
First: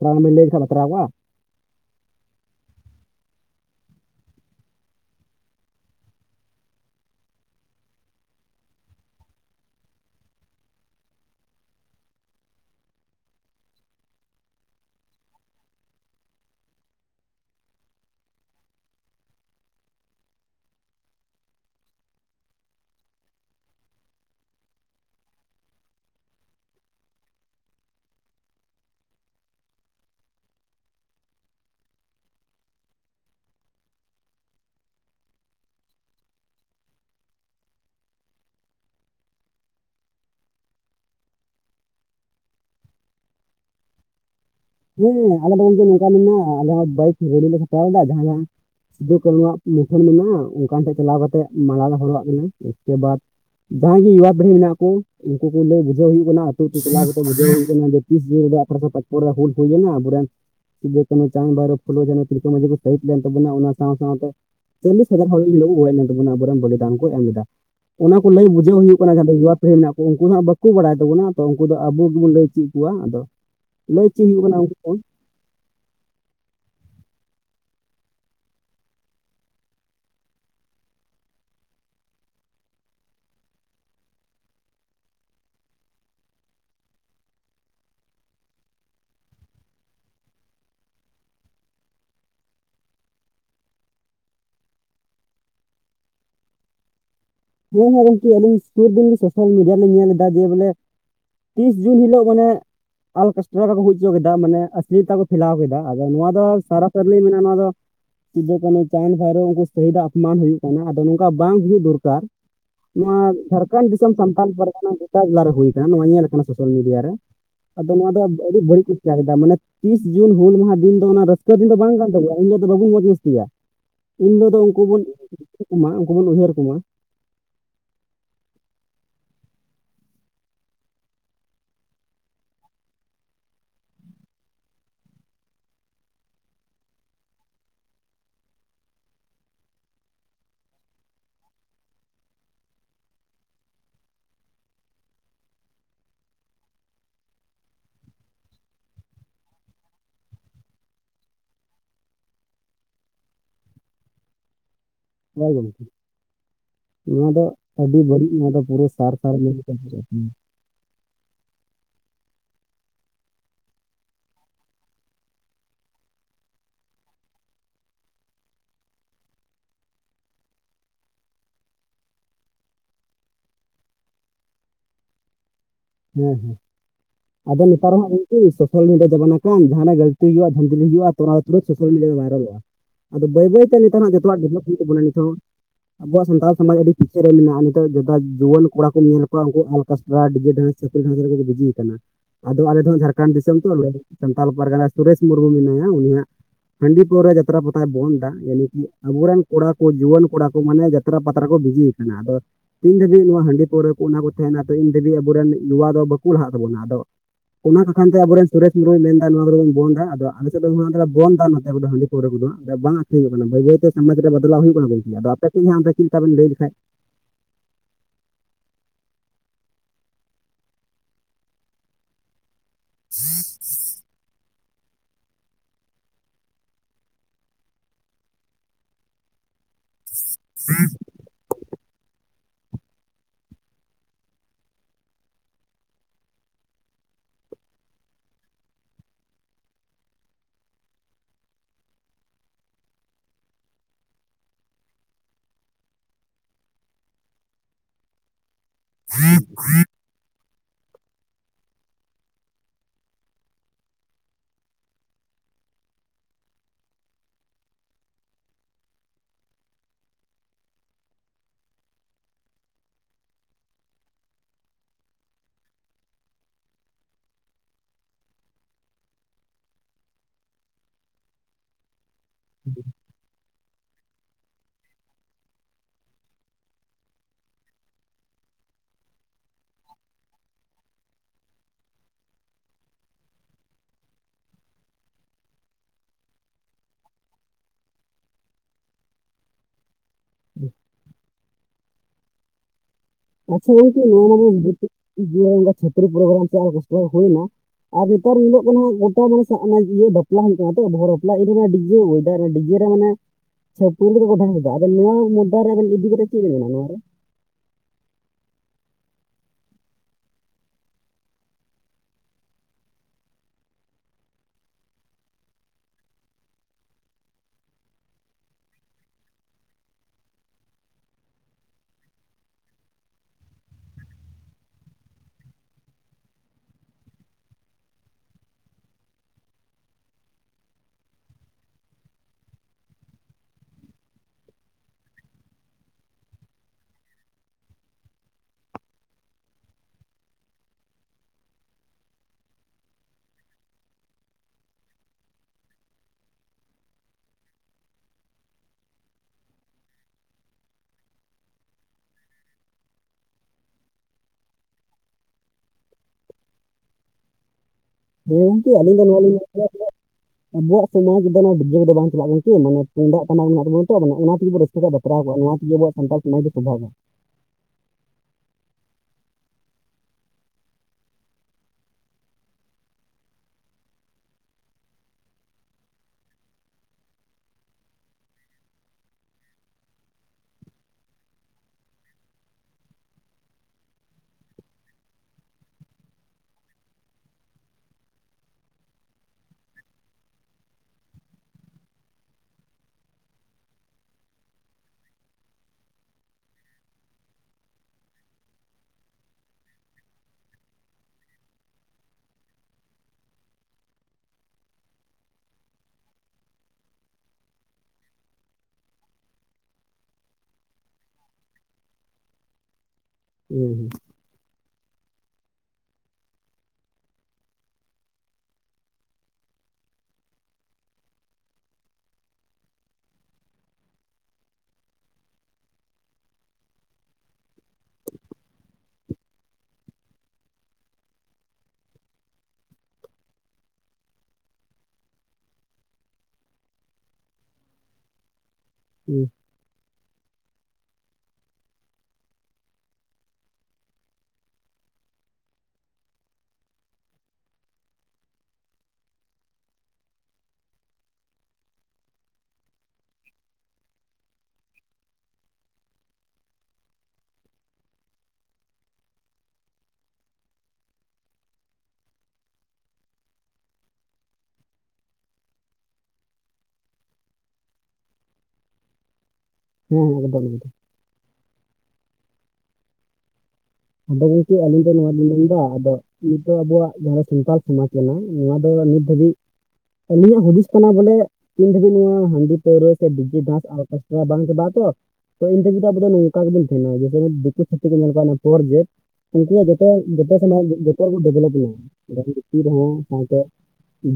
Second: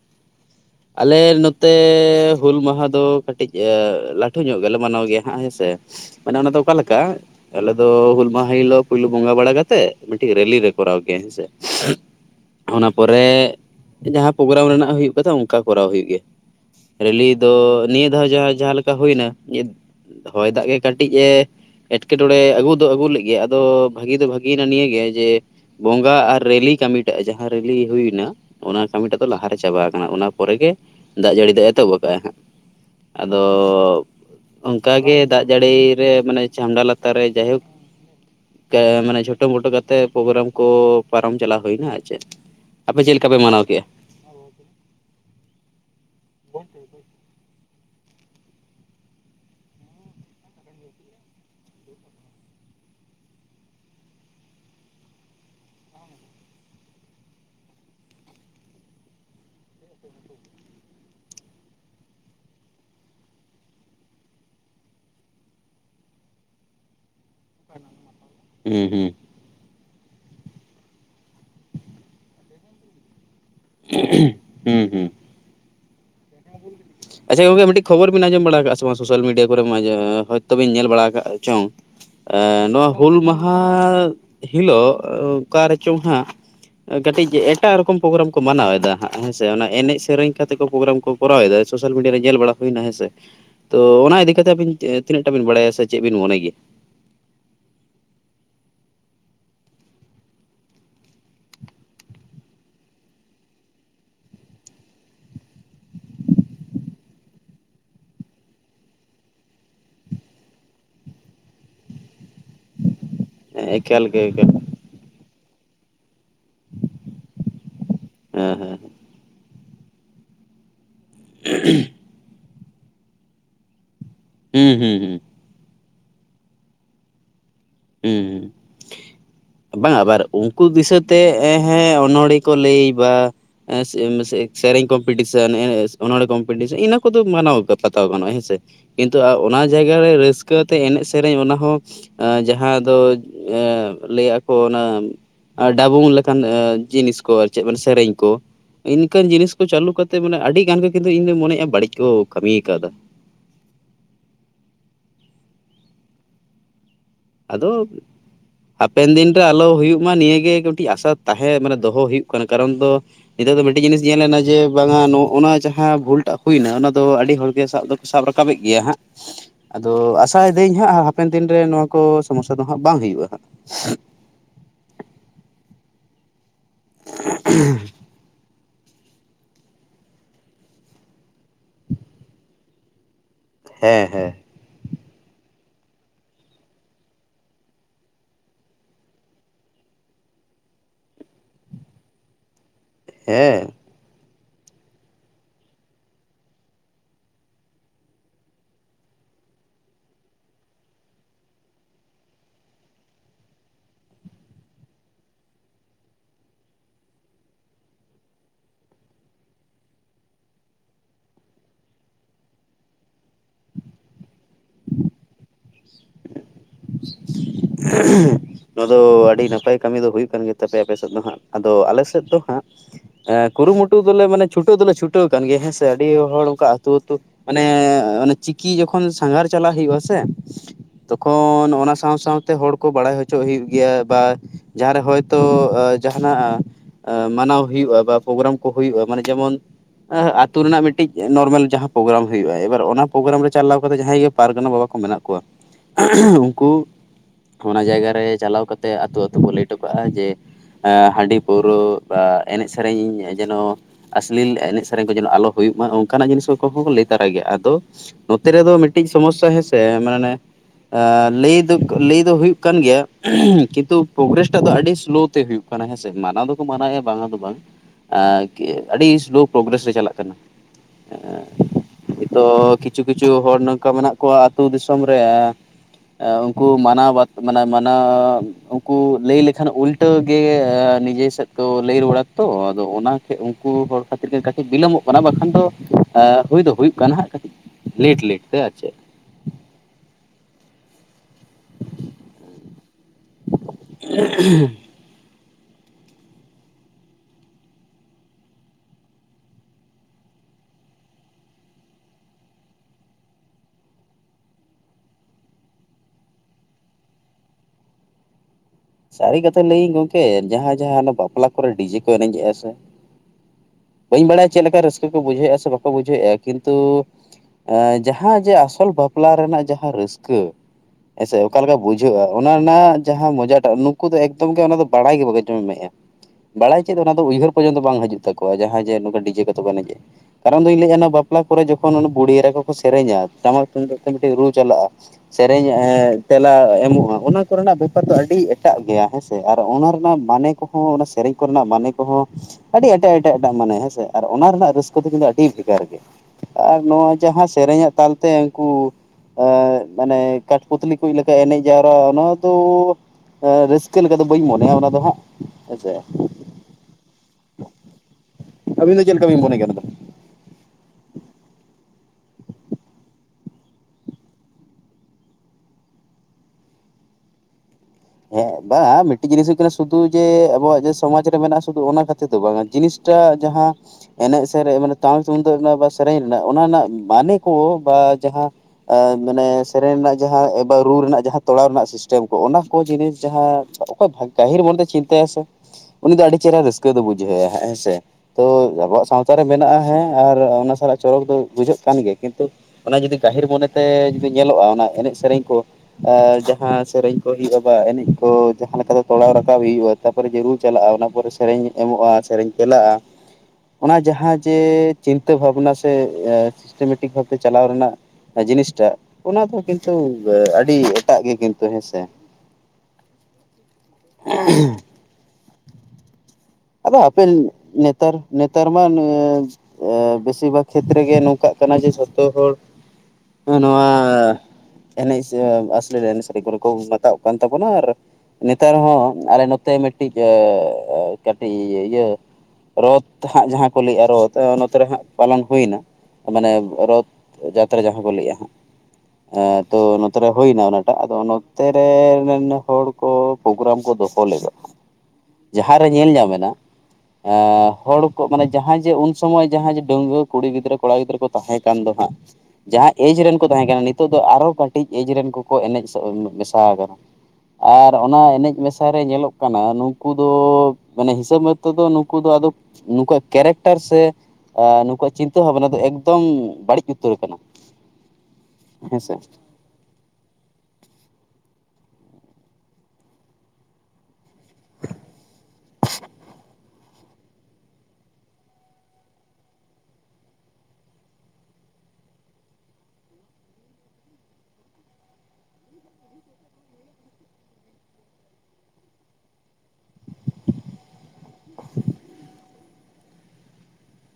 ᱛᱟᱨᱟ ᱢᱟᱱᱮ ᱞᱟᱹᱭ ᱞᱮᱠᱷᱟᱡ ᱵᱟᱛᱨᱟᱣ ᱟᱞᱮ ᱱᱚᱛ ᱛᱮᱻ ᱦᱩᱞ ᱢᱟᱦᱟ ᱫᱚ ᱠᱟᱹᱴᱤᱡ ᱮᱻ ᱞᱟᱹᱴᱷᱩ ᱧᱚᱜ ᱜᱮᱞᱮ ᱢᱟᱱᱟᱣ ᱜᱮᱭᱟ ᱦᱟᱸᱜ ᱦᱮᱸᱥᱮ? ᱢᱟᱱᱮ ᱚᱱᱟ ᱫᱚ ᱚᱠᱟ ᱞᱮᱠᱟ, ᱟᱞᱮ ᱫᱚ ᱦᱩᱞ ᱢᱟᱦᱟ ᱦᱤᱞᱳᱜ ᱯᱳᱭᱞᱳ ᱵᱚᱸᱜᱟ ᱵᱟᱲᱟ ᱠᱟᱛᱮᱜ ᱢᱤᱫᱴᱤᱡ ᱨᱮᱞᱞᱤ ᱞᱮ ᱠᱚᱨᱟᱣ ᱜᱮᱭᱟ ᱦᱮᱸᱥᱮ, ᱚᱱᱟ ᱯᱚᱨᱮ ᱡᱟᱦᱟᱸ ᱯᱚᱜᱮᱨᱟᱢ ᱨᱮᱱᱟᱜ ᱦᱩᱭᱩᱜ ᱠᱟᱛᱷᱟ ᱚᱸᱠᱟ ᱠᱚᱨᱟᱣ ᱦᱩᱭᱩᱜ ᱜᱮᱭᱟ᱾ ᱨᱮᱞᱞᱤ ᱫᱚ ᱱᱤᱭᱟᱹ ᱫᱷᱟᱣ ᱡᱟᱦᱟ ᱡᱟᱦᱟᱸ ᱞᱮᱠᱟ ᱦᱩᱭ ᱮᱱᱟ ᱱᱤᱛ ᱦᱚᱭ ᱫᱟᱜ ᱜᱮ ᱠᱟᱹᱴᱤᱡ ᱮ ᱮᱴᱠᱮ ᱴᱚᱬᱮ ᱟᱹᱜᱩ ᱫᱚ ᱟᱹᱜᱩ ᱞᱮᱜ ᱜᱮᱭᱟᱭ ᱟᱫᱚ ᱵᱷᱟᱹᱜᱤ ᱫᱚ ᱵᱷᱟᱹᱜᱤ ᱭᱮᱱᱟ ᱱᱤᱭᱟᱹ ᱜᱮ ᱡᱮ ᱵᱚᱸᱜᱟ ᱟᱨ ᱨᱮᱞᱞᱤ ᱠᱟᱹᱢᱤ ᱴᱟᱜ ᱡᱟᱦᱟᱸ ᱨᱮᱞᱤ ᱦᱩᱭ ᱮᱱᱟ, ᱚᱱᱟ ᱠᱟᱹᱢᱤ ᱴᱟᱜ ᱫᱚ ᱞᱟᱦᱟ ᱨᱮ ᱪᱟᱵᱟ ᱦᱟᱠᱟᱱᱟ, ᱚᱱᱟ ᱯᱚᱨᱮ ᱜᱮ ᱫᱟᱜ ᱡᱟᱹᱲᱤ ᱫᱚ ᱮᱛᱚᱦᱚᱵ ᱠᱟᱜ-ᱟᱭ ᱦᱟᱸᱜ, ᱟᱫᱚ ᱚᱱᱠᱟ ᱜᱮ ᱫᱟᱜ ᱡᱟᱹᱲᱤ ᱨᱮ ᱢᱟᱱᱮ ᱪᱷᱟᱢᱰᱟ ᱞᱟᱛᱟᱨ ᱨᱮ ᱡᱟᱭᱦᱩᱠ ᱠᱟ ᱢᱟᱱᱮ ᱪᱷᱳᱴᱳ ᱢᱳᱴᱳ ᱠᱟᱛᱮ ᱯᱚᱜᱮᱨᱟᱢ ᱠᱚ ᱯᱟᱨᱚᱢ ᱪᱟᱞᱟᱣ ᱦᱩᱭ ᱮᱱᱟ ᱟᱨ ᱪᱮᱫ? ᱟᱯᱮ ᱪᱮᱫ ᱞᱮᱠᱟ ᱯᱮ ᱢᱟᱱᱟᱣ ᱠᱮᱜ-ᱟ? ᱦᱮᱸ ᱟᱞᱮ ᱫᱚ ᱜᱚᱝᱠᱮ ᱱᱚᱝᱠᱟ ᱢᱮᱱᱟᱜ-ᱟ ᱟᱞᱮ ᱦᱚᱸ ᱵᱟᱭᱤᱠ ᱨᱮᱞᱤ ᱞᱮ ᱦᱟᱛᱟᱣ ᱞᱮᱫᱟ ᱡᱟᱦᱟᱸᱭ ᱡᱟᱦᱟᱸ ᱥᱤᱫᱩ ᱠᱟᱹᱱᱩᱣᱟᱜ ᱢᱩᱴᱷᱟᱹᱱ ᱢᱮᱱᱟᱜ-ᱟ ᱚᱱᱠᱟᱱ ᱴᱷᱮᱱ ᱪᱟᱞᱟᱣ ᱠᱟᱛᱮᱫ ᱢᱟᱞᱟ ᱞᱮ ᱦᱚᱨᱚᱜ-ᱟᱜ ᱠᱤᱱᱟ ᱩᱥᱠᱮ ᱵᱟᱫᱽ ᱡᱟᱦᱟᱸᱭ ᱜᱮ ᱤᱵᱟᱫᱷ <unintelligible> ᱨᱮ ᱢᱮᱱᱟᱜ ᱠᱩ ᱩᱱᱠᱩ ᱠᱚ ᱞᱟᱹᱭ ᱵᱩᱡᱷᱟᱹᱣ ᱦᱩᱭᱩᱜ ᱠᱟᱱᱟ ᱟᱹᱛᱩ ᱟᱹᱛᱩ ᱪᱟᱞᱟᱣ ᱠᱟᱛᱮ ᱵᱩᱡᱷᱟᱹᱣ ᱦᱩᱭᱩᱜ ᱠᱟᱱᱟ ᱡᱮ ᱛᱤᱥ ᱫᱤᱱ ᱨᱮ <unintelligible> ᱨᱮ ᱦᱩᱞ ᱦᱩᱭ ᱞᱮᱱᱟ ᱟᱵᱚ ᱨᱮᱱ- ᱥᱤᱫᱩ, ᱠᱟᱹᱱᱩ, ᱪᱟᱸᱫᱽ, ᱵᱷᱟᱭᱨᱚᱵ, ᱯᱷᱩᱞᱚ, ᱡᱷᱟᱱᱳ, ᱛᱤᱞᱠᱟᱹ ᱢᱟᱺᱡᱷᱤ ᱠᱚ ᱥᱟᱹᱦᱤᱛ ᱞᱮᱱ ᱛᱟᱵᱚᱱᱟ ᱚᱱᱟ ᱥᱟᱶ ᱥᱟᱶᱛᱮ- ᱪᱚᱞᱞᱤᱥ ᱦᱟᱡᱟᱨ ᱦᱚᱲ ᱮᱱ ᱦᱤᱞᱳᱜ ᱠᱚ ᱜᱚᱡ ᱞᱮᱱ ᱛᱟᱵᱚᱱᱟ ᱟᱵᱚᱨᱮᱱ ᱵᱚᱞᱤᱫᱟᱱ ᱠᱚ ᱮᱢ ᱞᱮᱫᱟ, ᱚᱱᱟ ᱠᱚ ᱞᱟᱹᱭ ᱵᱩᱡᱷᱟᱹᱣ ᱦᱩᱸ ᱦᱩᱭᱩᱜ ᱦᱩᱸ ᱠᱟᱱᱟ ᱡᱟᱦᱟᱸ ᱫᱚ ᱢᱮᱱᱟᱜ ᱠᱚᱣᱟ ᱩᱱᱠᱩ ᱦᱟᱸᱜ ᱵᱟᱠᱚ ᱵᱟᱲᱟᱭ ᱛᱟᱵᱚᱱᱟ᱾ ᱛᱚ ᱩᱱᱠᱩ ᱫᱚ ᱟᱵᱚ ᱜᱮᱵᱚᱱ ᱞᱟᱹᱭ ᱪᱮᱫ ᱠᱚᱣᱟ ᱟᱫᱚ ᱪᱮ ᱦᱩᱭᱩᱜ ᱠᱟᱱᱟ ᱦᱩᱸ <unintelligible> ᱦᱩᱸ ᱟᱪᱪᱷᱟ ᱜᱚᱝᱠᱮ ᱢᱤᱫᱴᱤᱡ ᱠᱷᱚᱵᱚᱨ ᱵᱤᱱ ᱟᱸᱡᱚᱢ ᱵᱟᱲᱟ ᱠᱟᱜ-ᱟ ᱥᱮ ᱵᱟᱝ ᱥᱳᱥᱟᱞ ᱢᱤᱰᱤᱭᱟ ᱠᱚᱨᱮ ᱢᱟ ᱦᱚᱭ ᱛᱚ ᱵᱤᱱ ᱧᱮᱞ ᱵᱟᱲᱟ ᱠᱟᱜ-ᱟ ᱪᱚᱝ ᱮᱸ ᱱᱚᱣᱟ ᱦᱩᱞ ᱢᱟᱦᱟ ᱦᱤᱞᱚᱜ ᱚᱠᱟ ᱨᱮᱪᱚᱝ ᱦᱟᱸᱜ ᱠᱟᱹᱴᱤᱡ ᱮᱴᱟᱜ ᱨᱚᱠᱚᱢ ᱯᱚᱜᱚᱨᱟᱢ ᱠᱚ ᱢᱟᱱᱟᱣ ᱮᱫᱟ ᱦᱟᱸᱜ ᱦᱮᱸᱥᱮ ᱚᱱᱟ ᱮᱱᱮᱡ, ᱥᱮᱨᱮᱧ ᱠᱟᱛᱮ ᱠᱚ ᱯᱳᱜᱚᱨᱟᱢ ᱠᱚᱨᱟᱣ ᱮᱫᱟ, ᱥᱳᱥᱟᱞ ᱢᱤᱰᱤᱭᱟ ᱨᱮ ᱧᱮᱞ ᱵᱟᱲᱟ ᱦᱩᱭᱱᱟ ᱦᱮᱸ ᱥᱮ᱾ ᱛᱚ ᱚᱱᱟ ᱤᱫᱤ ᱠᱟᱛᱮ ᱟᱵᱤᱱ ᱛᱤᱱᱟᱹᱜ ᱴᱟᱜ ᱵᱤᱱ ᱵᱟᱲᱟᱭᱟ ᱥᱮ ᱪᱮᱫ ᱵᱤᱱ ᱢᱚᱱᱮ ᱜᱮᱭᱟ? ᱦᱮᱸ ᱢᱟ ᱜᱚᱝᱠᱮ ᱟᱞᱤᱧ ᱥᱩᱨᱫᱤᱱ ᱜᱮ ᱥᱳᱥᱟᱞ ᱢᱤᱰᱤᱭᱟ ᱨᱮᱞᱤᱧ ᱧᱮᱞ ᱮᱫᱟ ᱡᱮ ᱵᱚᱞᱮ ᱛᱤᱥ ᱡᱩᱱ ᱦᱤᱞᱚᱜ ᱢᱟᱱᱮ ᱟᱞᱠᱟᱹᱥᱴᱨᱟ ᱫᱚ ᱠᱚ ᱦᱩᱭ ᱦᱚᱪᱚ ᱠᱮᱫᱟ ᱢᱟᱱᱮ ᱟᱥᱨᱤᱛᱟ ᱠᱚ ᱯᱷᱮᱞᱟᱣ ᱠᱮᱫᱟ, ᱟᱫᱚ ᱱᱚᱣᱟ ᱫᱚ ᱥᱟᱨᱟ ᱥᱟᱹᱨᱞᱤ ᱢᱮᱱᱟ ᱱᱚᱣᱟ ᱫᱚ ᱥᱤᱫᱩ, ᱠᱟᱹᱦᱩ ᱪᱟᱸᱫᱽ, ᱵᱷᱟᱭᱨᱳ ᱩᱱᱠᱩ ᱥᱟᱹᱦᱤᱫ ᱫᱟᱜ ᱟᱯᱢᱟᱱ ᱦᱩᱭᱩᱜ ᱠᱟᱱᱟ ᱟᱫᱚ ᱱᱚᱝᱠᱟ ᱵᱟᱝ ᱦᱩᱭᱩᱜ ᱫᱚᱨᱠᱟᱨ᱾ ᱱᱚᱣᱟ ᱡᱷᱟᱲᱠᱷᱚᱸᱰ ᱮᱠᱟᱞ ᱫᱤᱥᱚᱢ ᱜᱮ ᱥᱟᱱᱛᱟᱞ ᱮᱠᱟᱞ ᱯᱟᱨᱜᱟᱱᱟ ᱜᱚᱴᱟ ᱡᱮᱞᱟ ᱨᱮ ᱦᱩᱭ ᱟᱠᱟᱱᱟ ᱱᱚᱣᱟ ᱧᱮᱞ ᱟᱠᱟᱱᱟ ᱥᱳᱥᱟᱞ ᱢᱤᱰᱤᱭᱟ ᱨᱮ᱾ ᱟᱫᱚ ᱱᱚᱣᱟ ᱫᱚ ᱟᱹᱰᱤ ᱦᱮᱸ ᱦᱮᱸ ᱵᱟᱹᱲᱤᱡ ᱠᱚ ᱠᱚᱨᱟᱣ ᱠᱮᱫᱟ ᱢᱟᱱᱮ ᱛᱤᱨᱤᱥ ᱡᱩᱱ ᱦᱩᱞ ᱢᱟᱦᱟ ᱫᱤᱱ ᱚᱱᱟ ᱨᱟᱹᱥᱠᱟᱹ ᱫᱤᱱ ᱫᱚ ᱵᱟᱝ ᱠᱟᱱ ᱛᱟᱵᱚᱱᱟ ᱩᱱ ᱦᱤᱞᱚᱜ ᱫᱚ ᱵᱟᱵᱚᱱ ᱢᱚᱸᱡᱽ ᱢᱚᱥᱛᱤᱭᱟ ᱤᱱ ᱦᱤᱞᱚᱜ ᱫᱚ ᱦᱩᱸ ᱩᱱᱠᱩ ᱦᱩᱸ ᱵᱚᱱ ᱦᱩᱸ ᱠᱚ ᱢᱟ ᱩᱱᱠᱩ ᱵᱚᱱ ᱩᱭᱦᱟᱹᱨ ᱠᱚᱢᱟ᱾ ᱦᱩᱸ ᱵᱟᱝᱟ ᱟᱵᱟᱨ ᱩᱱᱠᱩ ᱫᱤᱥᱟᱹ ᱛᱮ ᱦᱮᱸ ᱚᱱᱚᱬᱲᱤ ᱠᱚ ᱞᱟᱹᱭ ᱵᱟ- ᱥᱮᱢ ᱥᱮ ᱥᱮᱨᱮᱧ ᱠᱚᱢᱯᱤᱴᱤᱥᱮᱱ, ᱚᱱᱚᱲᱦᱮ ᱠᱚᱢᱯᱤᱴᱤᱥᱚᱱ ᱤᱱᱟᱹ ᱠᱚᱫᱚ ᱢᱟᱱᱟᱣ ᱠᱟᱛᱮ ᱵᱟᱛᱟᱣ ᱜᱟᱱᱚᱜ-ᱟ ᱦᱮᱸ ᱥᱮ᱾ ᱠᱤᱱᱛᱩ ᱚᱱᱟ ᱡᱟᱭᱜᱟ ᱨᱮ ᱨᱟᱹᱥᱠᱟᱹ ᱛᱮ ᱮᱱᱮᱡ, ᱥᱮᱨᱮᱧ ᱚᱱᱟ ᱦᱚᱸ ᱮ ᱡᱟᱦᱟᱸ ᱦᱮᱸ ᱟᱫᱚ ᱞᱟᱹᱭ ᱟᱠᱚ ᱚᱱᱟ ᱰᱟᱵᱩᱝ ᱞᱮᱠᱟᱱ ᱡᱤᱱᱤᱥ ᱠᱚ ᱟᱨ ᱪᱮᱫ ᱢᱟᱱᱮ ᱥᱮᱨᱮᱧ ᱠᱚ, ᱤᱱᱠᱟᱱ ᱡᱤᱱᱤᱥ ᱠᱚ ᱪᱟᱹᱞᱩ ᱠᱟᱛᱮᱫ ᱢᱟᱱᱮ ᱟᱹᱰᱤ ᱜᱟᱱ ᱜᱮ ᱠᱤᱱᱛᱩ ᱤᱧ ᱫᱚᱧ ᱢᱚᱱᱮᱜ-ᱟ ᱵᱟᱹᱲᱤᱡ ᱠᱚ ᱠᱟᱹᱢᱤ ᱠᱟᱫᱟ᱾ <unintelligible> ᱱᱚᱣᱟ ᱫᱚ ᱟᱫᱚ ᱟᱹᱰᱤ ᱵᱟᱹᱲᱤᱡ ᱱᱚᱣᱟ ᱫᱚ ᱯᱩᱨᱟᱹ ᱥᱟᱨ ᱦᱟᱯᱮᱱ ᱫᱤᱱ ᱥᱟᱨ ᱨᱮ ᱢᱮᱱ ᱟᱞᱚ ᱠᱟᱛᱮ᱾ ᱦᱩᱭᱩᱜ ᱢᱟ ᱱᱤᱭᱟᱹ ᱜᱮ ᱠᱟᱹᱴᱤᱡ ᱟᱥᱟ ᱛᱟᱦᱮᱸ ᱢᱟᱱᱮ ᱫᱚᱦᱚ ᱦᱩᱭᱩᱜ ᱠᱟᱱᱟ ᱠᱟᱨᱚᱱ ᱫᱚ ᱱᱤᱛᱟᱨ ᱫᱚ ᱢᱤᱫᱴᱤᱡ ᱡᱤᱱᱤᱥ ᱧᱮᱞᱱᱟ ᱡᱮ ᱵᱟᱝᱟ ᱱᱚᱜᱱᱟ ᱡᱟᱦᱟᱸ ᱵᱷᱩᱞ ᱴᱟᱜ ᱦᱩᱭᱱᱟ ᱚᱱᱟ ᱫᱚ ᱟᱹᱰᱤ ᱦᱚᱲ ᱜᱮ ᱥᱟᱵ ᱫᱚ ᱥᱟᱵ ᱨᱟᱠᱟᱵ ᱮᱫ ᱜᱮᱭᱟ ᱦᱟᱸᱜ ᱟᱫᱚ ᱟᱥᱟᱭ ᱫᱟᱹᱧ ᱦᱟᱸᱜ ᱦᱟᱯᱮᱱ ᱫᱤᱱ ᱨᱮ ᱱᱚᱣᱟ ᱠᱚ ᱥᱚᱢᱚᱥᱟ ᱫᱚ ᱦᱟᱸᱜ ᱵᱟᱝ ᱦᱩᱭᱩᱜ-ᱟ ᱦᱟᱜ᱾ ᱦᱮᱸ ᱦᱮᱸ ᱟᱫᱚ ᱱᱮᱛᱟᱨ ᱦᱚᱸ ᱦᱟᱸᱜ ᱥᱳᱥᱟᱞ ᱢᱤᱰᱤᱭᱟ ᱡᱟᱵᱱᱟ ᱠᱷᱚᱱ ᱡᱟᱦᱟᱸ ᱱᱟᱜ ᱜᱟᱹᱞᱛᱤ ᱦᱩᱭᱩᱜ-ᱟ ᱡᱷᱟᱱ ᱡᱷᱟᱱᱤ ᱦᱩᱭᱩᱜ-ᱟ ᱛᱚ ᱚᱱᱟ ᱫᱚ ᱛᱩᱨᱩᱛ ᱥᱳᱥᱟᱞ ᱢᱤᱰᱤᱭᱟ ᱫᱚ ᱵᱷᱟᱭᱨᱟᱞᱚᱜ-ᱟ᱾ ᱟᱫᱚ ᱵᱟᱹᱭ ᱵᱟᱹᱭᱛᱮ ᱱᱮᱛᱟᱨ ᱦᱟᱸᱜ ᱦᱮᱸ ᱦᱮᱸ ᱡᱚᱛᱚᱣᱟᱜ ᱰᱮᱵᱞᱳᱵ ᱦᱩᱭᱩᱜ ᱛᱟᱵᱚᱱᱟ ᱱᱤᱛ ᱦᱚᱸ ᱟᱵᱚᱣᱟᱜ ᱥᱟᱱᱛᱟᱞ ᱥᱚᱢᱟᱡᱽ ᱟᱹᱰᱤ ᱯᱤᱪᱷᱟᱹ ᱨᱮ ᱢᱮᱱᱟᱜ-ᱟ ᱱᱤᱛᱚᱜ ᱡᱚᱫᱷᱟ ᱡᱩᱣᱟᱹᱱ ᱠᱚᱲᱟ ᱠᱚᱧ ᱧᱮᱞ ᱠᱚᱣᱟ ᱩᱱᱠᱩ ᱟᱞᱠᱟᱥᱴᱨᱟ ᱰᱤᱡᱮ ᱰᱮᱥ ᱰᱮᱱᱥ ᱪᱟᱹᱠᱨᱤ ᱦᱟᱛ ᱨᱮᱠᱚ ᱵᱤᱡᱤ ᱟᱠᱟᱱᱟ᱾ ᱟᱫᱚ ᱟᱞᱮ ᱫᱚ ᱡᱷᱟᱲᱠᱷᱟᱸᱰ ᱫᱤᱥᱚᱢ ᱛᱚ ᱦᱮᱸ ᱥᱟᱱᱛᱟᱞ ᱯᱟᱨᱜᱟᱱᱟ ᱥᱩᱨᱮᱥ ᱢᱩᱨᱢᱩ ᱢᱮᱱᱟᱭᱟ ᱩᱱᱤᱭᱟᱜ ᱦᱟᱺᱰᱤ, ᱯᱟᱹᱣᱨᱟᱹ ᱡᱟᱛᱨᱟ, ᱯᱟᱛᱟᱭ ᱵᱚᱱᱫᱟ ᱡᱟᱱᱤᱠᱤ ᱟᱵᱚᱨᱮᱱ ᱠᱚᱲᱟ ᱠᱚ ᱡᱩᱣᱟᱹᱱ ᱠᱚᱲᱟ ᱠᱚ ᱢᱟᱱᱮ ᱡᱟᱛᱨᱟ, ᱯᱟᱛᱟ ᱠᱚ ᱵᱤᱡᱤ ᱠᱟᱱᱟ ᱟᱫᱚ ᱛᱤᱱ ᱫᱷᱟᱹᱵᱤᱡ ᱱᱚᱣᱟ ᱦᱟᱺᱰᱤ, ᱯᱟᱹᱣᱨᱟᱹ ᱚᱱᱟ ᱠᱚ ᱛᱟᱦᱮᱱᱟ ᱛᱚ ᱤᱱ ᱫᱟᱹᱵᱤᱡ ᱟᱵᱚ ᱨᱮᱱ ᱞᱚᱣᱟ ᱫᱚ ᱵᱟᱠᱚ ᱞᱟᱦᱟᱜ ᱛᱟᱵᱚᱱᱟ ᱟᱫᱚ ᱚᱱᱟ ᱠᱷᱟᱱ ᱛᱮ ᱟᱵᱚᱨᱮᱱ ᱥᱩᱨᱮᱥ ᱢᱩᱨᱢᱩᱭ ᱢᱮᱱ ᱮᱫᱟ ᱱᱚᱣᱟ ᱠᱚᱫᱚ ᱵᱚᱱ ᱵᱚᱱᱫᱟ᱾ ᱟᱫᱚ ᱟᱞᱮ ᱥᱮᱫ ᱫᱚ ᱦᱟᱸᱜ ᱛᱟᱦᱞᱮ ᱵᱚᱱᱫᱟ ᱚᱱᱟᱛᱮ ᱟᱵᱚ ᱦᱟᱺᱰᱤ ᱯᱟᱹᱨᱣᱟᱹ ᱠᱚᱫᱚ ᱦᱟᱜ ᱵᱟᱝ ᱟᱠᱷᱨᱤᱧ ᱧᱚᱜ ᱠᱟᱱᱟ ᱠᱟᱱᱟ ᱵᱟᱹᱭ ᱵᱟᱹᱭᱛᱮ ᱥᱚᱢᱟᱡᱽ ᱨᱮ ᱵᱚᱫᱞᱟᱣ ᱦᱩᱭᱩᱜ ᱠᱟᱱᱟ ᱟᱫᱚ ᱟᱯᱮ ᱥᱮᱫ ᱜᱮ ᱦᱟᱜ ᱵᱮᱱ ᱞᱟᱹᱭ ᱞᱮᱠᱷᱟᱱᱡ? <unintelligible> ᱱᱚᱣᱟ ᱫᱚ ᱟᱹᱰᱤ ᱱᱟᱯᱟᱭ ᱠᱟᱹᱢᱤ ᱫᱚ ᱦᱩᱭᱩᱜ ᱠᱟᱱ ᱜᱮ ᱛᱟᱯᱮᱭᱟ ᱟᱯᱮ ᱥᱮᱫ ᱫᱚ ᱦᱟᱸᱜ ᱟᱫᱚ ᱟᱞᱮ ᱥᱮᱫ ᱫᱚ ᱦᱟᱸᱜ ᱠᱩᱨᱩ ᱢᱩᱴᱩ ᱫᱚᱞᱮ ᱢᱟᱱᱮ ᱪᱷᱩᱴᱟᱹᱣ ᱫᱚᱞᱮ ᱪᱷᱩᱴᱟᱹᱣ ᱠᱟᱱ ᱜᱮ ᱦᱮᱸ ᱥᱮ ᱟᱹᱰᱤ ᱦᱚᱲ ᱚᱱᱠᱟ ᱟᱹᱛᱩ ᱟᱹᱛᱩ ᱢᱟᱱᱮ ᱚᱱᱮ ᱪᱤᱠᱤ ᱡᱚᱠᱷᱚᱱ ᱥᱟᱸᱜᱷᱟᱨ ᱪᱟᱞᱟᱜ ᱦᱩᱭᱩᱜᱼᱟ ᱥᱮ ᱛᱚᱠᱷᱚᱱ ᱱᱚᱜ ᱱᱟ ᱥᱟᱶ ᱥᱟᱶ ᱛᱮ ᱦᱚᱲ ᱠᱚ ᱵᱟᱲᱟᱭ ᱦᱚᱪᱚ ᱦᱩᱭᱩᱜ ᱜᱮᱭᱟ ᱵᱟ ᱡᱟᱦᱟᱸ ᱨᱮ ᱦᱚᱭ ᱛᱚ ᱡᱟᱦᱟ ᱱᱟᱜ ᱢᱟᱱᱟᱣ ᱦᱩᱭᱩᱜᱼᱟ ᱵᱟ ᱯᱚᱜᱨᱟᱢ ᱠᱚ ᱦᱩᱭᱩᱜᱼᱟ ᱢᱟᱱᱮ ᱡᱮᱢᱚᱱ ᱟᱹᱛᱩ ᱨᱮᱱᱟᱜ ᱢᱤᱫᱴᱤᱡ ᱱᱚᱨᱢᱮᱞ ᱡᱟᱦᱟᱸ ᱯᱨᱳᱜᱨᱟᱢ ᱦᱩᱭᱩᱜᱼᱟ ᱮᱵᱟᱨ ᱚᱱᱟ ᱯᱨᱳᱜᱨᱟᱢ ᱨᱮ ᱪᱟᱞᱟᱣ ᱠᱟᱛᱮ ᱡᱟᱦᱟᱸᱭ ᱯᱟᱨᱜᱟᱱᱟ ᱵᱟᱵᱟ ᱠᱚ ᱢᱮᱱᱟᱜ ᱠᱚᱣᱟ᱾ ᱩᱱᱠᱩ ᱚᱱᱟ ᱡᱟᱭᱜᱟ ᱨᱮ ᱪᱟᱞᱟᱣ ᱠᱟᱛᱮ ᱟᱹᱛᱩ ᱟᱹᱛᱩ ᱠᱚ ᱞᱟᱹᱭ ᱦᱚᱴᱚ ᱠᱟᱜᱼᱟ ᱡᱮ ᱦᱟᱺᱰᱤ ᱯᱟᱹᱣᱨᱟᱹ ᱵᱟ ᱮᱱᱮᱡ ᱥᱮᱨᱮᱧ ᱤᱧ ᱡᱮᱱᱚ ᱟᱹᱥᱞᱤᱞ ᱮᱱᱮᱡ ᱥᱮᱨᱮᱧ ᱠᱚ ᱡᱮᱱᱚ ᱟᱞᱚ ᱦᱩᱭᱩᱜ ᱢᱟ ᱚᱱᱠᱟᱱᱟᱜ ᱡᱤᱱᱤᱥ ᱠᱚ ᱠᱚᱦᱚᱸ ᱠᱚ ᱞᱟᱹᱭ ᱛᱚᱨᱟᱭ ᱜᱮᱭᱟ ᱟᱫᱚ᱾ ᱱᱚᱛᱮ ᱨᱮᱫᱚ ᱢᱤᱫᱴᱤᱡ ᱥᱚᱢᱚᱥᱟ ᱦᱮᱸᱥᱮ ᱢᱟᱱᱮ ᱮᱼᱼ ᱞᱟᱹᱭ ᱫᱚ ᱞᱟᱹᱭ ᱫᱚ ᱦᱩᱭᱩᱜ ᱠᱟᱱ ᱜᱮᱭᱟ ᱠᱤᱱᱛᱩ ᱯᱨᱳᱜᱨᱮᱥ ᱴᱟᱜ ᱫᱚ ᱟᱹᱰᱤ ᱥᱞᱳ ᱛᱮ ᱦᱩᱭᱩᱜ᱾ ᱠᱟᱱᱟ ᱦᱮᱸᱥᱮ ᱢᱟᱱᱟᱣ ᱫᱚᱠᱚ ᱢᱟᱱᱟᱣᱮᱫᱼᱟ ᱵᱟᱝᱼᱟ ᱫᱚ ᱵᱟᱝ᱾ ᱟ ᱠᱤ ᱟᱹᱰᱤ ᱥᱞᱳ ᱯᱨᱳᱜᱨᱮᱥ ᱨᱮ ᱪᱟᱞᱟᱜ ᱠᱟᱱᱟ᱾ <unintelligible> ᱱᱤᱛᱚᱜ ᱠᱤᱪᱷᱩ ᱠᱤᱪᱷᱩ ᱦᱚᱲ ᱱᱚᱝᱠᱟ ᱢᱮᱱᱟᱜ ᱠᱚᱣᱟ ᱟᱹᱛᱩ ᱫᱤᱥᱚᱢ ᱨᱮ᱾ ᱩᱱᱠᱩ ᱢᱟᱱᱟᱣ ᱵᱟᱛ ᱢᱟᱱᱮ ᱢᱟᱱᱟᱣ ᱩᱱᱠᱩ ᱞᱟᱹᱭ ᱞᱮᱠᱷᱟᱱ ᱩᱞᱴᱟᱹ ᱜᱮ ᱱᱤᱡᱮ ᱥᱮᱫ ᱠᱚ ᱞᱟᱹᱭ ᱨᱩᱣᱟᱹᱲᱟ ᱛᱚ ᱟᱫᱚ ᱚᱱᱟ᱾ ᱩᱱᱠᱩ ᱦᱚᱲ ᱠᱷᱟᱹᱛᱤᱨ ᱜᱮ ᱠᱟᱹᱴᱤᱡ ᱵᱤᱞᱚᱢᱚᱜ ᱠᱟᱱᱟ ᱵᱟᱠᱷᱟᱱ ᱫᱚ ᱦᱩᱭ ᱫᱚ ᱦᱩᱭᱩᱜ ᱠᱟᱱᱟ ᱦᱟᱸᱜ ᱠᱟᱹᱴᱤᱡ᱾ ᱞᱮᱴ ᱞᱮᱴ ᱛᱮ ᱟᱪᱮ <unintelligible> ᱟᱪᱪᱷᱟ ᱜᱚᱝᱠᱮ ᱱᱚ ᱱᱚᱣᱟ <unintelligible> ᱯᱨᱳᱜᱨᱟᱢ <unintelligible> ᱦᱩᱭᱮᱱᱟ ᱟᱨ ᱱᱮᱛᱟᱨ ᱧᱮᱞᱚᱜ ᱠᱟᱱᱟ ᱜᱚᱴᱟ ᱢᱟᱱᱮ ᱤᱭᱟᱹ ᱵᱟᱯᱞᱟ ᱦᱩᱭᱩᱜ ᱠᱟᱱᱟ <inaudible> ᱰᱤᱡᱮ <inaudible> ᱰᱤᱡᱮ ᱨᱮ ᱢᱟᱱᱮ ᱪᱷᱟᱯᱨᱤ ᱰᱮᱨ ᱫᱟ ᱱᱚᱣᱟ ᱢᱩᱜᱫᱟ ᱨᱮ ᱟᱵᱮᱱ ᱪᱮ <unintelligible> ᱥᱟᱹᱨᱤ ᱠᱟᱛᱷᱟ ᱞᱟᱹᱭᱟᱹᱧ ᱜᱚᱝᱠᱮ ᱡᱟᱦᱟᱸ ᱡᱟᱦᱟᱸ ᱵᱟᱯᱞᱟ ᱠᱚᱨᱮ ᱰᱤᱡᱮ ᱠᱚ ᱮᱱᱮᱡᱮᱜᱼᱟ ᱥᱮ᱾ ᱵᱟᱹᱧ ᱵᱟᱲᱟᱭᱟ ᱪᱮᱫ ᱞᱮᱠᱟ ᱨᱟᱹᱥᱠᱟᱹ ᱠᱚ ᱵᱩᱡᱷᱟᱹᱣᱮᱫᱼᱟ ᱥᱮ ᱵᱟᱠᱚᱩᱡᱷᱣᱼᱟ ᱠᱤᱱᱛᱩ᱾ ᱡᱟᱦᱟᱸ ᱡᱮ ᱟᱥᱚᱞ ᱵᱟᱯᱞᱟ ᱨᱮᱱᱟᱜ ᱡᱟᱦᱟᱸ ᱨᱟᱹᱥᱠᱟᱹ᱾ ᱦᱮᱸᱥᱮ ᱚᱠᱟ ᱞᱮᱠᱟ ᱵᱩᱡᱷᱟᱹᱜᱼᱟ ᱚᱱᱟ ᱨᱮᱱᱟᱜᱟᱸ ᱢᱚᱡᱟ᱾ ᱱᱩᱠᱩ ᱫᱚ ᱮᱠᱫᱚᱢ ᱜᱮ ᱚᱱᱟ ᱫᱚ ᱵᱟᱲᱟᱭ ᱜᱮ ᱵᱟᱠᱚ ᱟᱡᱚᱢᱮᱫᱼᱟ᱾ ᱵᱟᱲᱟᱭ ᱪᱮᱫ ᱫᱚ ᱚᱱᱟ ᱫᱚ ᱩᱭᱦᱟᱹᱨ ᱯᱚᱨᱡᱚᱱᱛ ᱵᱟᱝ ᱦᱤᱡᱩᱜ ᱛᱟᱠᱚᱣᱟ ᱡᱟᱦᱟᱸᱭ ᱡᱮ ᱱᱚᱝᱠᱟ ᱰᱤᱡᱮ ᱠᱟᱛᱮ ᱠᱚ ᱮᱱᱮᱡ᱾ ᱠᱟᱨᱚᱱ ᱫᱚᱧ ᱞᱟᱹᱭᱮᱫᱼᱟ ᱚᱱᱟ ᱵᱟᱯᱞᱟ ᱠᱚᱨᱮ ᱡᱚᱠᱷᱚᱱ ᱵᱩᱦᱲᱤ ᱮᱨᱟ ᱠᱚᱠᱚ ᱥᱮᱨᱮᱧᱟ ᱴᱟᱢᱟᱠ ᱛᱩᱢᱫᱟᱹᱜ ᱛᱮ ᱢᱤᱫᱴᱮ ᱨᱩ ᱪᱟᱞᱟᱜᱼᱟ ᱥᱮᱨᱮᱧᱚᱜᱼᱟ ᱛᱮᱞᱟ ᱮᱢᱚᱜᱼᱟ ᱚᱱᱟ ᱠᱚᱨᱮᱱᱟᱜ ᱵᱮᱯᱟᱨ ᱫᱚ ᱟᱹᱰᱤ᱾ ᱮᱴᱟᱜ ᱜᱮᱭᱟ ᱦᱮᱸᱥᱮ ᱟᱨ ᱚᱱᱟ ᱨᱮᱱᱟᱜ ᱢᱟᱱᱮ ᱠᱚᱦᱚᱸ ᱚᱱᱟ ᱥᱮᱨᱮᱧ ᱠᱚᱨᱮᱱᱟᱜ ᱢᱟᱱᱮ ᱠᱚᱦᱚᱸ᱾ ᱟᱹᱰᱤ ᱮᱴᱮᱜ ᱮᱴᱮᱜ ᱮᱴᱟᱜ ᱢᱟᱱᱮ ᱦᱮᱸᱥᱮ ᱟᱨ ᱚᱱᱟ ᱨᱮᱱᱟᱜ ᱨᱟᱹᱥᱠᱟᱹ ᱫᱚ ᱠᱤᱱᱛᱩ ᱟᱹᱰᱤ ᱵᱷᱮᱜᱟᱨ ᱜᱮ᱾ ᱟᱨ ᱱᱚᱣᱟ ᱡᱟᱦᱟᱸ ᱥᱮᱨᱮᱧᱟᱜ ᱛᱟᱞᱛᱮ ᱩᱱᱠᱩ᱾ ᱮ ᱢᱟᱱᱮ ᱠᱟᱴ ᱯᱚᱛᱞᱤ ᱠᱚ ᱞᱮᱠᱟ ᱮᱱᱮᱡ ᱡᱟᱣᱨᱟ ᱚᱱᱟ ᱫᱚ᱾ ᱨᱟᱹᱥᱠᱟᱹ ᱞᱮᱠᱟ ᱫᱚ ᱵᱟᱹᱧ ᱢᱚᱱᱮᱭᱟ ᱚᱱᱟ ᱫᱚ ᱦᱟᱸᱜ ᱦᱮᱸᱥᱮ᱾ ᱦᱮᱸ ᱜᱚᱝᱠᱮ ᱟᱹᱞᱤᱧ ᱟᱹᱵᱤᱱ ᱫᱚ ᱪᱮᱫ ᱱᱚᱣᱟ ᱞᱮᱠᱟ ᱞᱤᱧ ᱵᱤᱱ ᱢᱚᱱᱮ ᱜᱮᱭᱟ ᱢᱮᱱᱮᱫ ᱚᱱᱟ ᱫᱚ ᱟᱵᱚᱣᱟᱜ ᱥᱚᱢᱟᱡ ᱫᱚ ᱰᱤᱡᱮ ᱠᱚᱫᱚ ᱵᱟᱝ ᱪᱟᱞᱟᱝᱼᱟ ᱜᱚᱝᱠᱮ ᱢᱟᱱᱮ ᱛᱩᱝᱫᱟᱹᱜ ᱴᱟᱢᱟᱠ ᱡᱮᱱᱟᱜ ᱛᱟᱰᱚᱱᱚ ᱚᱱᱟ ᱛᱮᱜᱮᱵᱚᱱ ᱨᱟᱹᱥᱼᱼ ᱵᱟᱨᱟᱣ ᱠᱚᱜᱼᱟ ᱱᱚᱣᱟ ᱥᱟᱱᱛᱟᱲ ᱥᱚᱢᱟᱡ ᱫᱚ ᱪᱟᱵᱟᱼᱼ ᱦᱮᱸ ᱵᱟᱝ ᱢᱤᱫᱴᱤᱡ ᱡᱤᱱᱤᱥ ᱦᱩᱭᱩᱜ ᱠᱟᱱᱟ ᱥᱩᱫᱩ ᱡᱮ ᱟᱵᱚᱣᱟᱜ ᱡᱮ ᱥᱚᱢᱟᱡ ᱨᱮ ᱢᱮᱱᱟᱜᱼᱟ ᱥᱩᱫᱷᱩ ᱚᱱᱟ ᱠᱷᱟᱹᱛᱤᱨ ᱫᱚ ᱵᱟᱝᱼᱟ ᱡᱤᱱᱤᱥ᱾ ᱮᱴᱟᱜ ᱡᱟᱦᱟᱸ ᱮᱱᱮᱡ ᱥᱮᱨᱮ ᱢᱟᱱᱮ ᱛᱟᱭᱚᱢᱥᱮᱜ ᱩᱱ ᱫᱚ ᱟᱵᱚᱣᱟᱜ ᱥᱮᱨᱮᱧ ᱨᱮᱱᱟᱜ ᱚᱱᱟ ᱨᱮᱱᱟᱜ ᱢᱟᱱᱮ ᱠᱚ ᱵᱟ ᱡᱟᱦᱟᱸ, ᱟᱸ ᱢᱟᱱᱮ ᱥᱮᱨᱮᱧ ᱨᱮᱱᱟᱜ ᱡᱟᱦᱟᱸ ᱮᱵᱟ ᱨᱩ ᱨᱮᱱᱟᱜ ᱡᱟᱦᱟᱸ ᱛᱚᱲᱟᱣ ᱨᱮᱱᱟᱜ ᱥᱤᱥᱴᱮᱢ ᱠᱚ ᱚᱱᱟ ᱠᱚ ᱡᱤᱱᱤᱥ ᱡᱟᱦᱟᱸ ᱚᱠᱟ ᱵᱷᱟᱜ ᱜᱟᱦᱤᱨ ᱢᱚᱱᱛᱮ ᱪᱤᱱᱛᱟᱹᱭ ᱟᱥᱮᱼᱼ ᱩᱱᱤ ᱫᱚ ᱟᱹᱰᱤ ᱪᱮᱦᱨᱟ ᱨᱟᱹᱥᱠᱟᱹ ᱫᱚ ᱵᱩᱡᱷᱟᱹᱣᱟᱭ ᱦᱟᱸᱜ ᱦᱮᱸ ᱥᱮ᱾ ᱛᱚ ᱟᱵᱚᱣᱟᱜ ᱥᱟᱶᱛᱟᱨᱮ ᱢᱮᱱᱟᱜᱼᱟ ᱦᱮᱸ ᱟᱨ ᱚᱱᱟ ᱥᱟᱞᱟᱜ ᱪᱚᱨᱚᱠ ᱫᱚ ᱵᱩᱡᱷᱟᱹᱜ ᱠᱟᱱ ᱜᱮᱭᱟ ᱠᱤᱱᱛᱩ, ᱚᱱᱟ ᱡᱩᱫᱤ ᱜᱟᱹᱦᱤᱨ ᱢᱚᱱᱮᱛᱮ ᱡᱩᱫᱤ ᱧᱮᱞᱚᱜᱼᱟ ᱚᱱᱟ ᱮᱱᱮᱡ ᱥᱮᱨᱮᱧ ᱠᱚ ᱮ ᱡᱟᱦᱟᱸ ᱥᱮᱨᱮᱧ ᱠᱚ ᱦᱩᱭᱩᱜᱼᱟ, ᱮᱱᱮᱡ ᱠᱚ ᱡᱟᱦᱟᱸ ᱞᱮᱠᱟᱛᱮ ᱛᱚᱲᱟᱣ ᱨᱟᱠᱟᱵᱮ ᱦᱩᱭᱩᱜᱼᱟ ᱛᱟᱯᱚᱨᱮ ᱡᱟᱹᱨᱩᱲ ᱪᱟᱞᱟᱜᱼᱟ ᱚᱱᱟ ᱯᱚᱨᱮ ᱥᱮᱨᱮᱧ ᱮᱢᱚᱜᱼᱟ ᱥᱮᱨᱮᱧ ᱪᱟᱞᱟᱜᱼᱟ ᱚᱱᱟ ᱡᱟᱦᱟᱸ ᱡᱮ ᱪᱤᱱᱛᱟᱹ ᱵᱷᱟᱵᱱᱟ ᱥᱮ ᱥᱤᱥᱴᱮᱢᱮᱴᱤᱠ ᱵᱷᱟᱵᱛᱮ ᱪᱟᱞᱟᱣ ᱨᱮᱱᱟᱜ ᱡᱤᱱᱤᱥᱴᱟᱜ ᱚᱱᱟ ᱫᱚ ᱠᱤᱱᱛᱩ ᱟᱹᱰᱤ ᱮᱴᱟᱜ ᱜᱮ ᱠᱤᱱᱛᱩ ᱦᱮᱸᱥᱮ᱾ ᱦᱩᱸ <unintelligible> ᱟᱫᱚ ᱟᱯᱮᱱ ᱱᱮᱛᱟᱨ ᱱᱮᱛᱟᱨ ᱢᱟ ᱱᱤᱭᱟᱹ, ᱮ ᱵᱮᱥᱤᱨ ᱵᱷᱟᱜᱽ ᱠᱷᱮᱛᱮᱨᱮ ᱜᱮ ᱱᱚᱝᱠᱟᱜ ᱠᱟᱱᱟ ᱡᱮ ᱡᱷᱚᱛᱚ ᱦᱚᱲ, ᱦᱮ ᱱᱚᱣᱟᱻ, ᱮᱱᱮᱡ ᱥᱮ ᱟᱥᱞᱤᱨᱮᱱ ᱥᱟᱹᱨᱤ ᱜᱚᱨᱚ ᱠᱩᱳ ᱢᱮᱛᱟᱜ ᱠᱟᱱ ᱛᱟᱵᱚᱱᱟ ᱟᱨ, ᱱᱮᱛᱟᱨ ᱦᱚᱸ ᱟᱞᱮ ᱱᱚᱛᱮ ᱢᱤᱫᱴᱤᱡ ᱮ ᱠᱟᱹᱴᱤᱡ ᱤᱭᱟᱹ, ᱨᱚᱛ ᱦᱟᱜ ᱡᱟᱦᱟ ᱠᱚ ᱞᱟᱹᱭᱮᱜᱼᱟ ᱨᱚᱛ ᱱᱚᱛᱮ ᱨᱮ ᱦᱟᱸᱜ ᱯᱟᱞᱚᱱ ᱦᱩᱭᱱᱟ᱾ ᱢᱟᱱᱮ ᱨᱚᱛ ᱡᱟᱛᱨᱟ ᱡᱟᱦᱟ ᱵᱚ ᱞᱟᱹᱭ ᱮᱼᱟ ᱦᱟᱜ᱾ ᱦᱩᱸ, ᱮᱸ ᱛᱚ ᱱᱚᱛᱮᱨᱮ ᱦᱩᱭᱱᱟ ᱚᱱᱟᱴᱟᱜ ᱟᱫᱚ ᱱᱚᱛᱮᱨᱮ ᱢᱮᱱᱮ ᱦᱚᱲ ᱠᱳ, ᱯᱨᱳᱜᱨᱟᱢ ᱠᱚ ᱫᱚᱦᱚ ᱞᱮᱫᱟ ᱡᱟᱦᱟᱸᱨᱮ ᱧᱮᱞ ᱧᱟᱢᱮᱱᱟ, ᱦᱚᱲ ᱠᱚ ᱢᱟᱱᱮ ᱡᱟᱦᱟᱸᱭ ᱡᱮ ᱩᱱ ᱥᱚᱢᱚᱭ ᱡᱟᱦᱟᱸᱭ ᱡᱮ ᱰᱟᱹᱝᱜᱩᱣᱟᱹ ᱠᱩᱲᱤ ᱜᱤᱫᱽᱨᱟᱹ ᱠᱚᱲᱟ ᱜᱤᱫᱽᱨᱟᱹ ᱠᱚ ᱛᱟᱦᱮᱸ ᱠᱟᱱ ᱫᱚ ᱦᱟᱸᱜ, ᱡᱟᱦᱟ ᱮᱡᱽ ᱨᱮᱱ ᱠᱚ ᱛᱟᱦᱮᱸ ᱠᱟᱱᱟ ᱱᱤᱛᱚᱜ ᱫᱚ ᱟᱨᱚ ᱠᱟᱹᱴᱤᱡ ᱮᱡᱽ ᱨᱮᱱ ᱠᱚᱠᱚ ᱮᱱᱮᱡ ᱢᱮᱥᱟ ᱠᱟᱱᱟ᱾ ᱟᱨ ᱚᱱᱟ ᱮᱱᱮᱡ ᱢᱮᱥᱟ ᱨᱮ ᱧᱮᱞᱚᱜ ᱠᱟᱱᱟ ᱱᱩᱝᱠᱩ ᱫᱚ, ᱢᱟᱱᱮ ᱦᱤᱥᱟᱹᱵ ᱢᱛᱚ ᱫᱚ ᱱᱩᱠᱩ ᱫᱚ ᱱᱩᱠᱩᱣᱟᱜ ᱠᱮᱨᱮᱠᱴᱟᱨ ᱥᱮ, ᱮ ᱱᱩᱠᱩᱣᱟᱜ ᱪᱤᱱᱛᱟᱹ ᱵᱷᱟᱵᱱᱟ ᱫᱚ ᱮᱠᱫᱚᱢ ᱵᱟᱹᱲᱤᱡ ᱩᱛᱟᱹᱨ ᱠᱟᱱᱟ᱾ ᱦᱮᱸ ᱥᱮ, ᱦᱮᱸᱦᱮᱸ ᱮᱠᱫᱚᱢ ᱮᱠᱫᱚᱢ ᱾ ᱟᱫᱚ ᱜᱚᱝᱠᱮ ᱟᱞᱤᱧ ᱫᱚ ᱱᱚᱣᱟ ᱞᱤᱧ ᱢᱮᱱ ᱮᱫᱟ ᱟᱫᱚ, ᱱᱤᱛᱚᱜ ᱟᱵᱚᱣᱟᱜ ᱡᱟᱦᱟᱸ ᱥᱟᱱᱛᱟᱞ ᱥᱚᱢᱟᱡᱽ ᱠᱟᱱᱟ ᱱᱚᱣᱟ ᱫᱚ ᱱᱤᱛ ᱫᱷᱟᱹᱵᱤᱡ, ᱟᱹᱞᱤᱧᱟᱜ ᱦᱩᱫᱤᱥ ᱠᱟᱱᱟ ᱵᱚᱞᱮ, ᱛᱤᱱ ᱫᱷᱟᱹᱵᱤᱡ ᱱᱚᱣᱟ ᱦᱟᱹᱰᱤ ᱯᱟᱹᱣᱨᱟᱹ ᱥᱮ ᱰᱤᱡᱤ ᱪᱟᱥ ᱟᱨ ᱚᱨᱜᱮᱥᱴᱟᱨᱟ ᱵᱟᱝ ᱪᱟᱵᱟ ᱟᱛᱚ ᱾ ᱛ ᱤᱱᱫᱷᱟᱹᱵᱡ ᱫᱚ ᱟᱵᱚ ᱱᱚᱝ ᱜᱮᱵ ᱛᱟᱦᱮᱱᱟ <unintelligible> ᱯᱚᱨ ᱜᱮᱛ ᱩᱱᱠᱩ ᱟᱜ ᱡᱚᱛᱚ ᱡᱚᱛᱚ ᱥᱚᱢᱟᱡ ᱡᱚᱛᱚ-ᱟᱜ ᱜᱮ ᱰᱮᱵᱷᱞᱚᱯ ᱱᱟ᱾ <unintelligible>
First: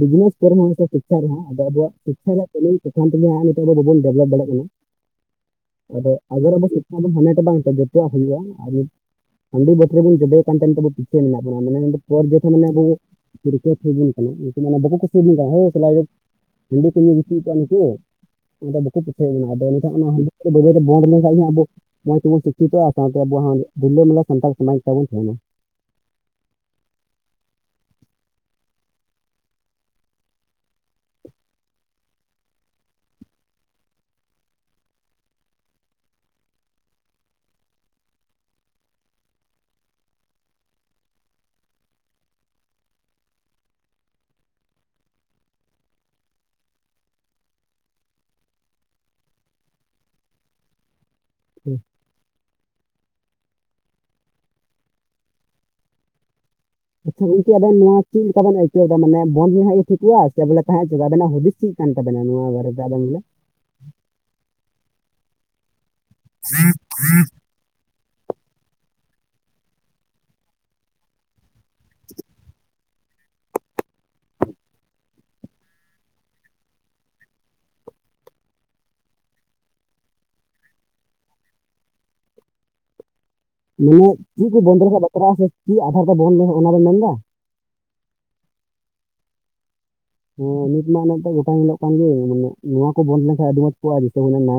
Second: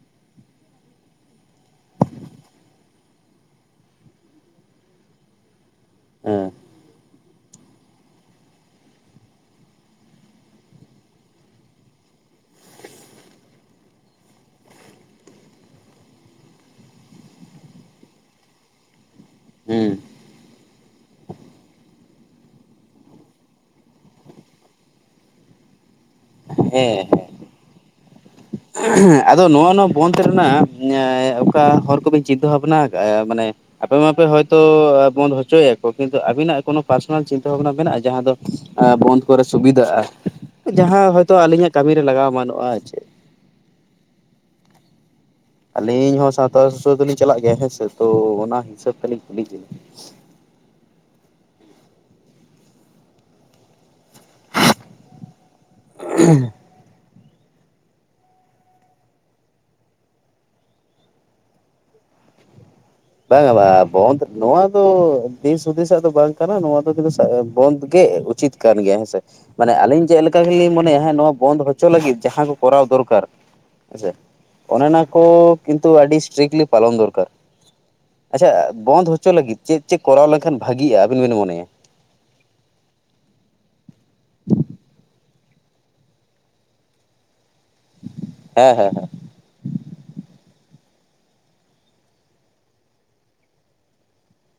ᱵᱤᱡᱽᱱᱮᱥ <unintelligible> ᱟᱫᱚ ᱟᱵᱚᱣᱟᱜ ᱤᱪᱷᱟ ᱨᱮᱭᱟᱜ <unintelligible> ᱵᱟᱵᱚᱱ ᱰᱮᱵᱷᱞᱚᱯ ᱫᱟᱲᱮᱭᱟᱜ ᱠᱟᱱᱟ᱾ ᱟᱫᱚ ᱦᱮᱸ ᱵᱟᱥ ᱤᱛᱟᱱᱟ ᱵᱚᱱ ᱦᱟᱢᱮᱴ ᱫᱟ ᱢᱮᱱᱛᱮ ᱡᱚᱛᱚᱣᱟᱜ ᱦᱩᱭᱩᱜᱼᱟ ᱦᱟᱸᱰᱤ ᱵᱟᱴᱤ ᱨᱮᱵᱚᱱ ᱡᱚᱵᱮ ᱠᱟᱱ ᱛᱮ ᱱᱤᱛᱳᱜ ᱫᱚ ᱯᱤᱪᱟᱹ ᱨᱮ ᱢᱮᱱᱟᱜ ᱵᱚᱱᱟ <unintelligible> ᱟᱵᱚ᱾ <unintelligible> <unintelligible> ᱫᱚᱠᱚ ᱯᱤᱪᱷᱟᱹ ᱠᱟᱱᱟ ᱟᱫᱚ ᱮᱱᱠᱷᱟᱱ ᱦᱮᱸ ᱚᱱᱟ ᱦᱟᱸᱰᱤ ᱵᱟᱹᱭ ᱵᱟᱹᱭ ᱛᱮ ᱵᱳᱱᱫᱷ ᱞᱮᱱᱠᱷᱟᱡ ᱟᱵᱚ ᱢᱚᱸᱡᱽ ᱛᱮᱵᱚᱱ ᱥᱤᱠᱷᱤᱛᱚᱜᱼᱟ ᱥᱟᱶᱛᱮ ᱟᱵᱚ ᱦᱟᱜ, ᱨᱤᱞᱟᱹᱢᱟᱞᱟ ᱥᱟᱱᱛᱟᱲ ᱥᱚᱢᱟᱡᱽ ᱛᱟᱵᱚᱱ ᱛᱟᱦᱮᱱᱟ᱾ ᱦᱮᱸ, ᱦᱮᱸ ᱟᱫᱚ ᱱᱚᱣᱟ ᱱᱚᱣᱟ ᱵᱚᱱᱫ ᱨᱮᱱᱟᱜ, ᱚᱠᱟ ᱦᱚᱨ ᱠᱚᱵᱤᱱ ᱪᱤᱱᱛᱟᱹ ᱵᱷᱟᱵᱱᱟ ᱠᱟᱜ ᱟ, ᱢᱟᱱᱮ ᱟᱯᱮ ᱢᱟᱯᱮ ᱦᱚᱭᱛᱚ ᱵᱚᱱᱫ ᱦᱚᱪᱚᱭᱟ ᱠᱚ, ᱠᱤᱱᱛᱩ ᱟᱵᱤᱱᱟᱜ ᱠᱚᱱᱚ ᱯᱟᱨᱥᱚᱱᱟᱞ ᱪᱤᱱᱛᱟᱹ ᱵᱷᱟᱵᱱᱟ ᱢᱮᱱᱟᱜᱼᱟ, ᱡᱟᱦᱟ ᱫᱚ ᱵᱚᱱᱫ ᱠᱚᱨᱮ ᱥᱩᱵᱤᱫᱷᱟᱜᱼᱟ, ᱡᱟᱦᱟᱸ ᱦᱚᱭᱛᱳ ᱟᱹᱞᱤᱧᱟᱜ ᱠᱟᱹᱢᱤᱨᱮ ᱞᱟᱜᱟᱣ ᱮᱢᱟᱱ ᱚᱜᱼᱟ, ᱟᱨ ᱪᱮᱫ᱾ ᱟᱹᱞᱤᱧ ᱦᱚᱸ ᱥᱟᱶᱛᱟ ᱥᱩᱥᱟᱹᱨ ᱫᱚᱞᱤᱧ ᱪᱟᱞᱟᱜ ᱜᱮᱭᱟ, ᱦᱮᱸ ᱥᱮ ᱛᱚ ᱚᱱᱟ ᱦᱤᱥᱟᱹᱵ ᱛᱮᱞᱤᱧ ᱠᱩᱞᱤᱭ ᱮᱫ ᱵᱤᱱᱟ᱾ ᱦᱩᱸ, ᱦᱮᱸ <unintelligible> <unintelligible> ᱟᱪᱪᱷᱟ ᱜᱚᱝᱠᱮ ᱟᱵᱮᱱ ᱱᱚᱣᱟ ᱪᱮᱫ ᱞᱮᱠᱟ ᱵᱮᱱ ᱟᱹᱭᱠᱟᱹᱣ ᱫᱟ, ᱢᱟᱱᱮ ᱵᱚᱱᱫ ᱦᱟᱸᱜ ᱴᱷᱤᱠᱚᱜᱼᱟ, ᱥᱮ ᱵᱚᱞᱮ ᱛᱟᱦᱮᱸ ᱦᱚᱪᱚ ᱱᱟᱜ ᱟᱵᱤᱱᱟᱜ ᱦᱩᱫᱤᱥ ᱪᱮᱫ ᱠᱟᱱ ᱛᱟᱵᱮᱱᱟ ᱱᱚᱣᱟ ᱵᱟᱨᱮᱛᱮ ᱟᱵᱮᱱ ᱵᱚᱞᱮ᱾ ᱵᱟᱝ ᱟ ᱵᱟᱝ ᱟ ᱵᱚᱱᱫᱷ ᱱᱚᱣᱟ ᱫᱚ, ᱫᱤᱥ ᱦᱩᱫᱤᱥᱟᱜ ᱫᱚ ᱵᱟᱝ ᱠᱟᱱᱟ ᱱᱚᱣᱟ ᱫᱚ᱾ ᱠᱟᱛᱮ ᱫᱚ ᱵᱚᱱᱫ ᱜᱮ ᱩᱪᱤᱛ ᱠᱟᱱ ᱜᱮᱭᱟ ᱦᱮᱸᱥᱮ᱾ ᱢᱟᱱᱮ ᱟᱹᱞᱤᱧ ᱪᱮᱫ ᱞᱮᱠᱟ ᱜᱮᱞᱤᱧ ᱢᱚᱱᱮᱭᱟ ᱦᱮᱸ, ᱱᱚᱣᱟ ᱵᱚᱱᱫᱷ ᱦᱚᱪᱚ ᱞᱟᱹᱜᱤᱫ ᱡᱟᱦᱟᱸ ᱠᱚ ᱠᱚᱨᱟᱣ ᱫᱚᱨᱠᱟᱨ᱾ ᱟᱪᱪᱷᱟ ᱚᱱᱮ ᱚᱱᱟ ᱠᱚ, ᱠᱤᱱᱛᱩ ᱟᱹᱰᱤ ᱤᱥᱴᱨᱠᱞᱤ ᱯᱟᱞᱚᱱ ᱫᱚᱨᱠᱟᱨ᱾ ᱟᱪᱪᱷᱟ ᱵᱚᱱᱫ ᱦᱚᱪᱚ ᱞᱟᱹᱜᱤᱫ, ᱪᱮᱫ ᱪᱮᱫ ᱠᱚᱨᱟᱣ ᱞᱮᱱᱠᱷᱟᱱ ᱵᱷᱟᱹᱜᱤᱜᱼᱟ, ᱟᱹᱵᱤᱱ ᱵᱤᱱ ᱢᱚᱱᱮᱭᱟ᱾ ᱢᱟᱱᱮ ᱪᱮᱫ ᱠᱚ ᱵᱚᱱᱫᱚ ᱞᱮᱠᱷᱟᱱ ᱵᱟᱛᱨᱟᱜᱼᱟ, ᱥᱮ ᱪᱮᱫ ᱟᱫᱷᱟᱨ ᱠᱚ ᱵᱚᱱᱫᱚ ᱚᱱᱟ ᱵᱮᱱ ᱢᱮᱱ ᱫᱟᱼᱼ ᱦᱮᱸ, ᱦᱮᱸ, ᱦᱮᱸ᱾ ᱦᱮᱸ ᱱᱤᱛ ᱢᱟ ᱜᱚᱴᱟ ᱧᱮᱞᱚᱜ ᱠᱟᱱ ᱜᱮ, ᱢᱟᱱᱮ ᱱᱚᱣᱟ ᱠᱚ ᱵᱚᱱᱫ ᱞᱮᱱᱠᱷᱟᱱ ᱟᱹᱰᱤ ᱢᱚᱸᱡᱽ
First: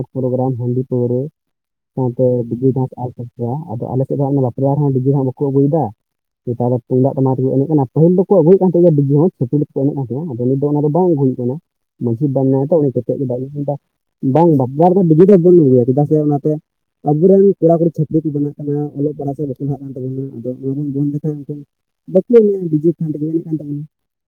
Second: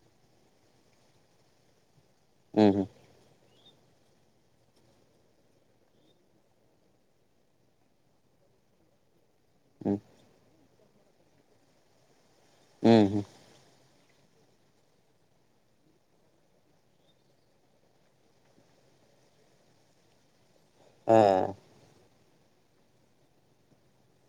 ᱠᱚᱜᱼᱟ᱾ ᱯᱨᱳᱜᱨᱟᱢ ᱦᱟᱹᱰᱤ ᱯᱟᱹᱣᱨᱟᱹ, ᱥᱟᱶᱛᱮ ᱵᱤᱡᱤ ᱦᱮᱸ ᱦᱩᱸ ᱰᱷᱟᱥ ᱟᱨ ᱜᱮᱭᱟ ᱟᱫᱚ ᱟᱞᱮ ᱥᱮᱫ ᱦᱟᱸᱜ ᱵᱟᱯᱞᱟ ᱨᱮᱦᱚᱸ ᱰᱤᱡᱮ ᱦᱚᱸ ᱵᱟᱠᱚ ᱟᱹᱜᱩᱭᱫᱟ᱾ ᱱᱮᱛᱟᱨ ᱫᱚ ᱛᱩᱢᱫᱟᱜ ᱴᱟᱢᱟᱠ ᱛᱮᱠᱚ ᱮᱱᱮᱡ ᱠᱟᱱᱟ, ᱯᱟᱦᱤᱞ ᱫᱚᱠᱚ ᱟᱹᱜᱩᱭᱮᱫ ᱛᱟᱦᱮᱸ ᱠᱟᱱᱟ ᱵᱤᱡᱮ ᱦᱚᱸ ᱾ ᱮᱱᱮᱫ ᱠᱟᱱ ᱦᱩᱸ ᱦᱩᱸ ᱛᱟᱦᱮᱸᱱᱟ ᱟᱫᱚ ᱱᱤᱫ ᱫᱚ, ᱚᱱᱟ ᱫᱚ ᱵᱟᱝ ᱟᱹᱜᱩᱭ ᱦᱩᱭᱩᱜ ᱠᱟᱱᱟ, ᱢᱟᱺᱡᱷᱤ ᱵᱟ ᱢᱮᱱᱟᱭᱟᱛᱚ ᱩᱱᱤ ᱦᱩᱸ ᱠᱟᱛᱮᱫ ᱦᱩᱸ ᱵᱟᱭ ᱟᱜᱩᱭᱫᱟ᱾ ᱵᱟᱝ ᱵᱟᱯᱞᱟ ᱨᱮ ᱫᱚ ᱰᱤᱡᱮ ᱫᱚ ᱵᱚᱱ ᱟᱹᱜᱩᱭᱟ, ᱪᱮᱫᱟᱜ ᱥᱮ ᱚᱱᱟᱛᱮ ᱟᱵᱚᱨᱮᱱ ᱠᱚᱲᱟ ᱠᱩᱲᱤ ᱪᱷᱟᱯᱨᱤ ᱠᱚ ᱵᱮᱱᱟᱜ ᱠᱟᱱᱟ, ᱚᱞᱚᱜ ᱯᱟᱲᱦᱟᱜ ᱥᱮᱫ ᱵᱟᱠᱚ ᱞᱟᱦᱟᱜ ᱠᱟᱱ ᱛᱟᱵᱚᱱᱟ, ᱟᱫᱚ <unintelligible> ᱦᱮᱸ <unintelligible> <unintelligible> <unintelligible> <unintelligible>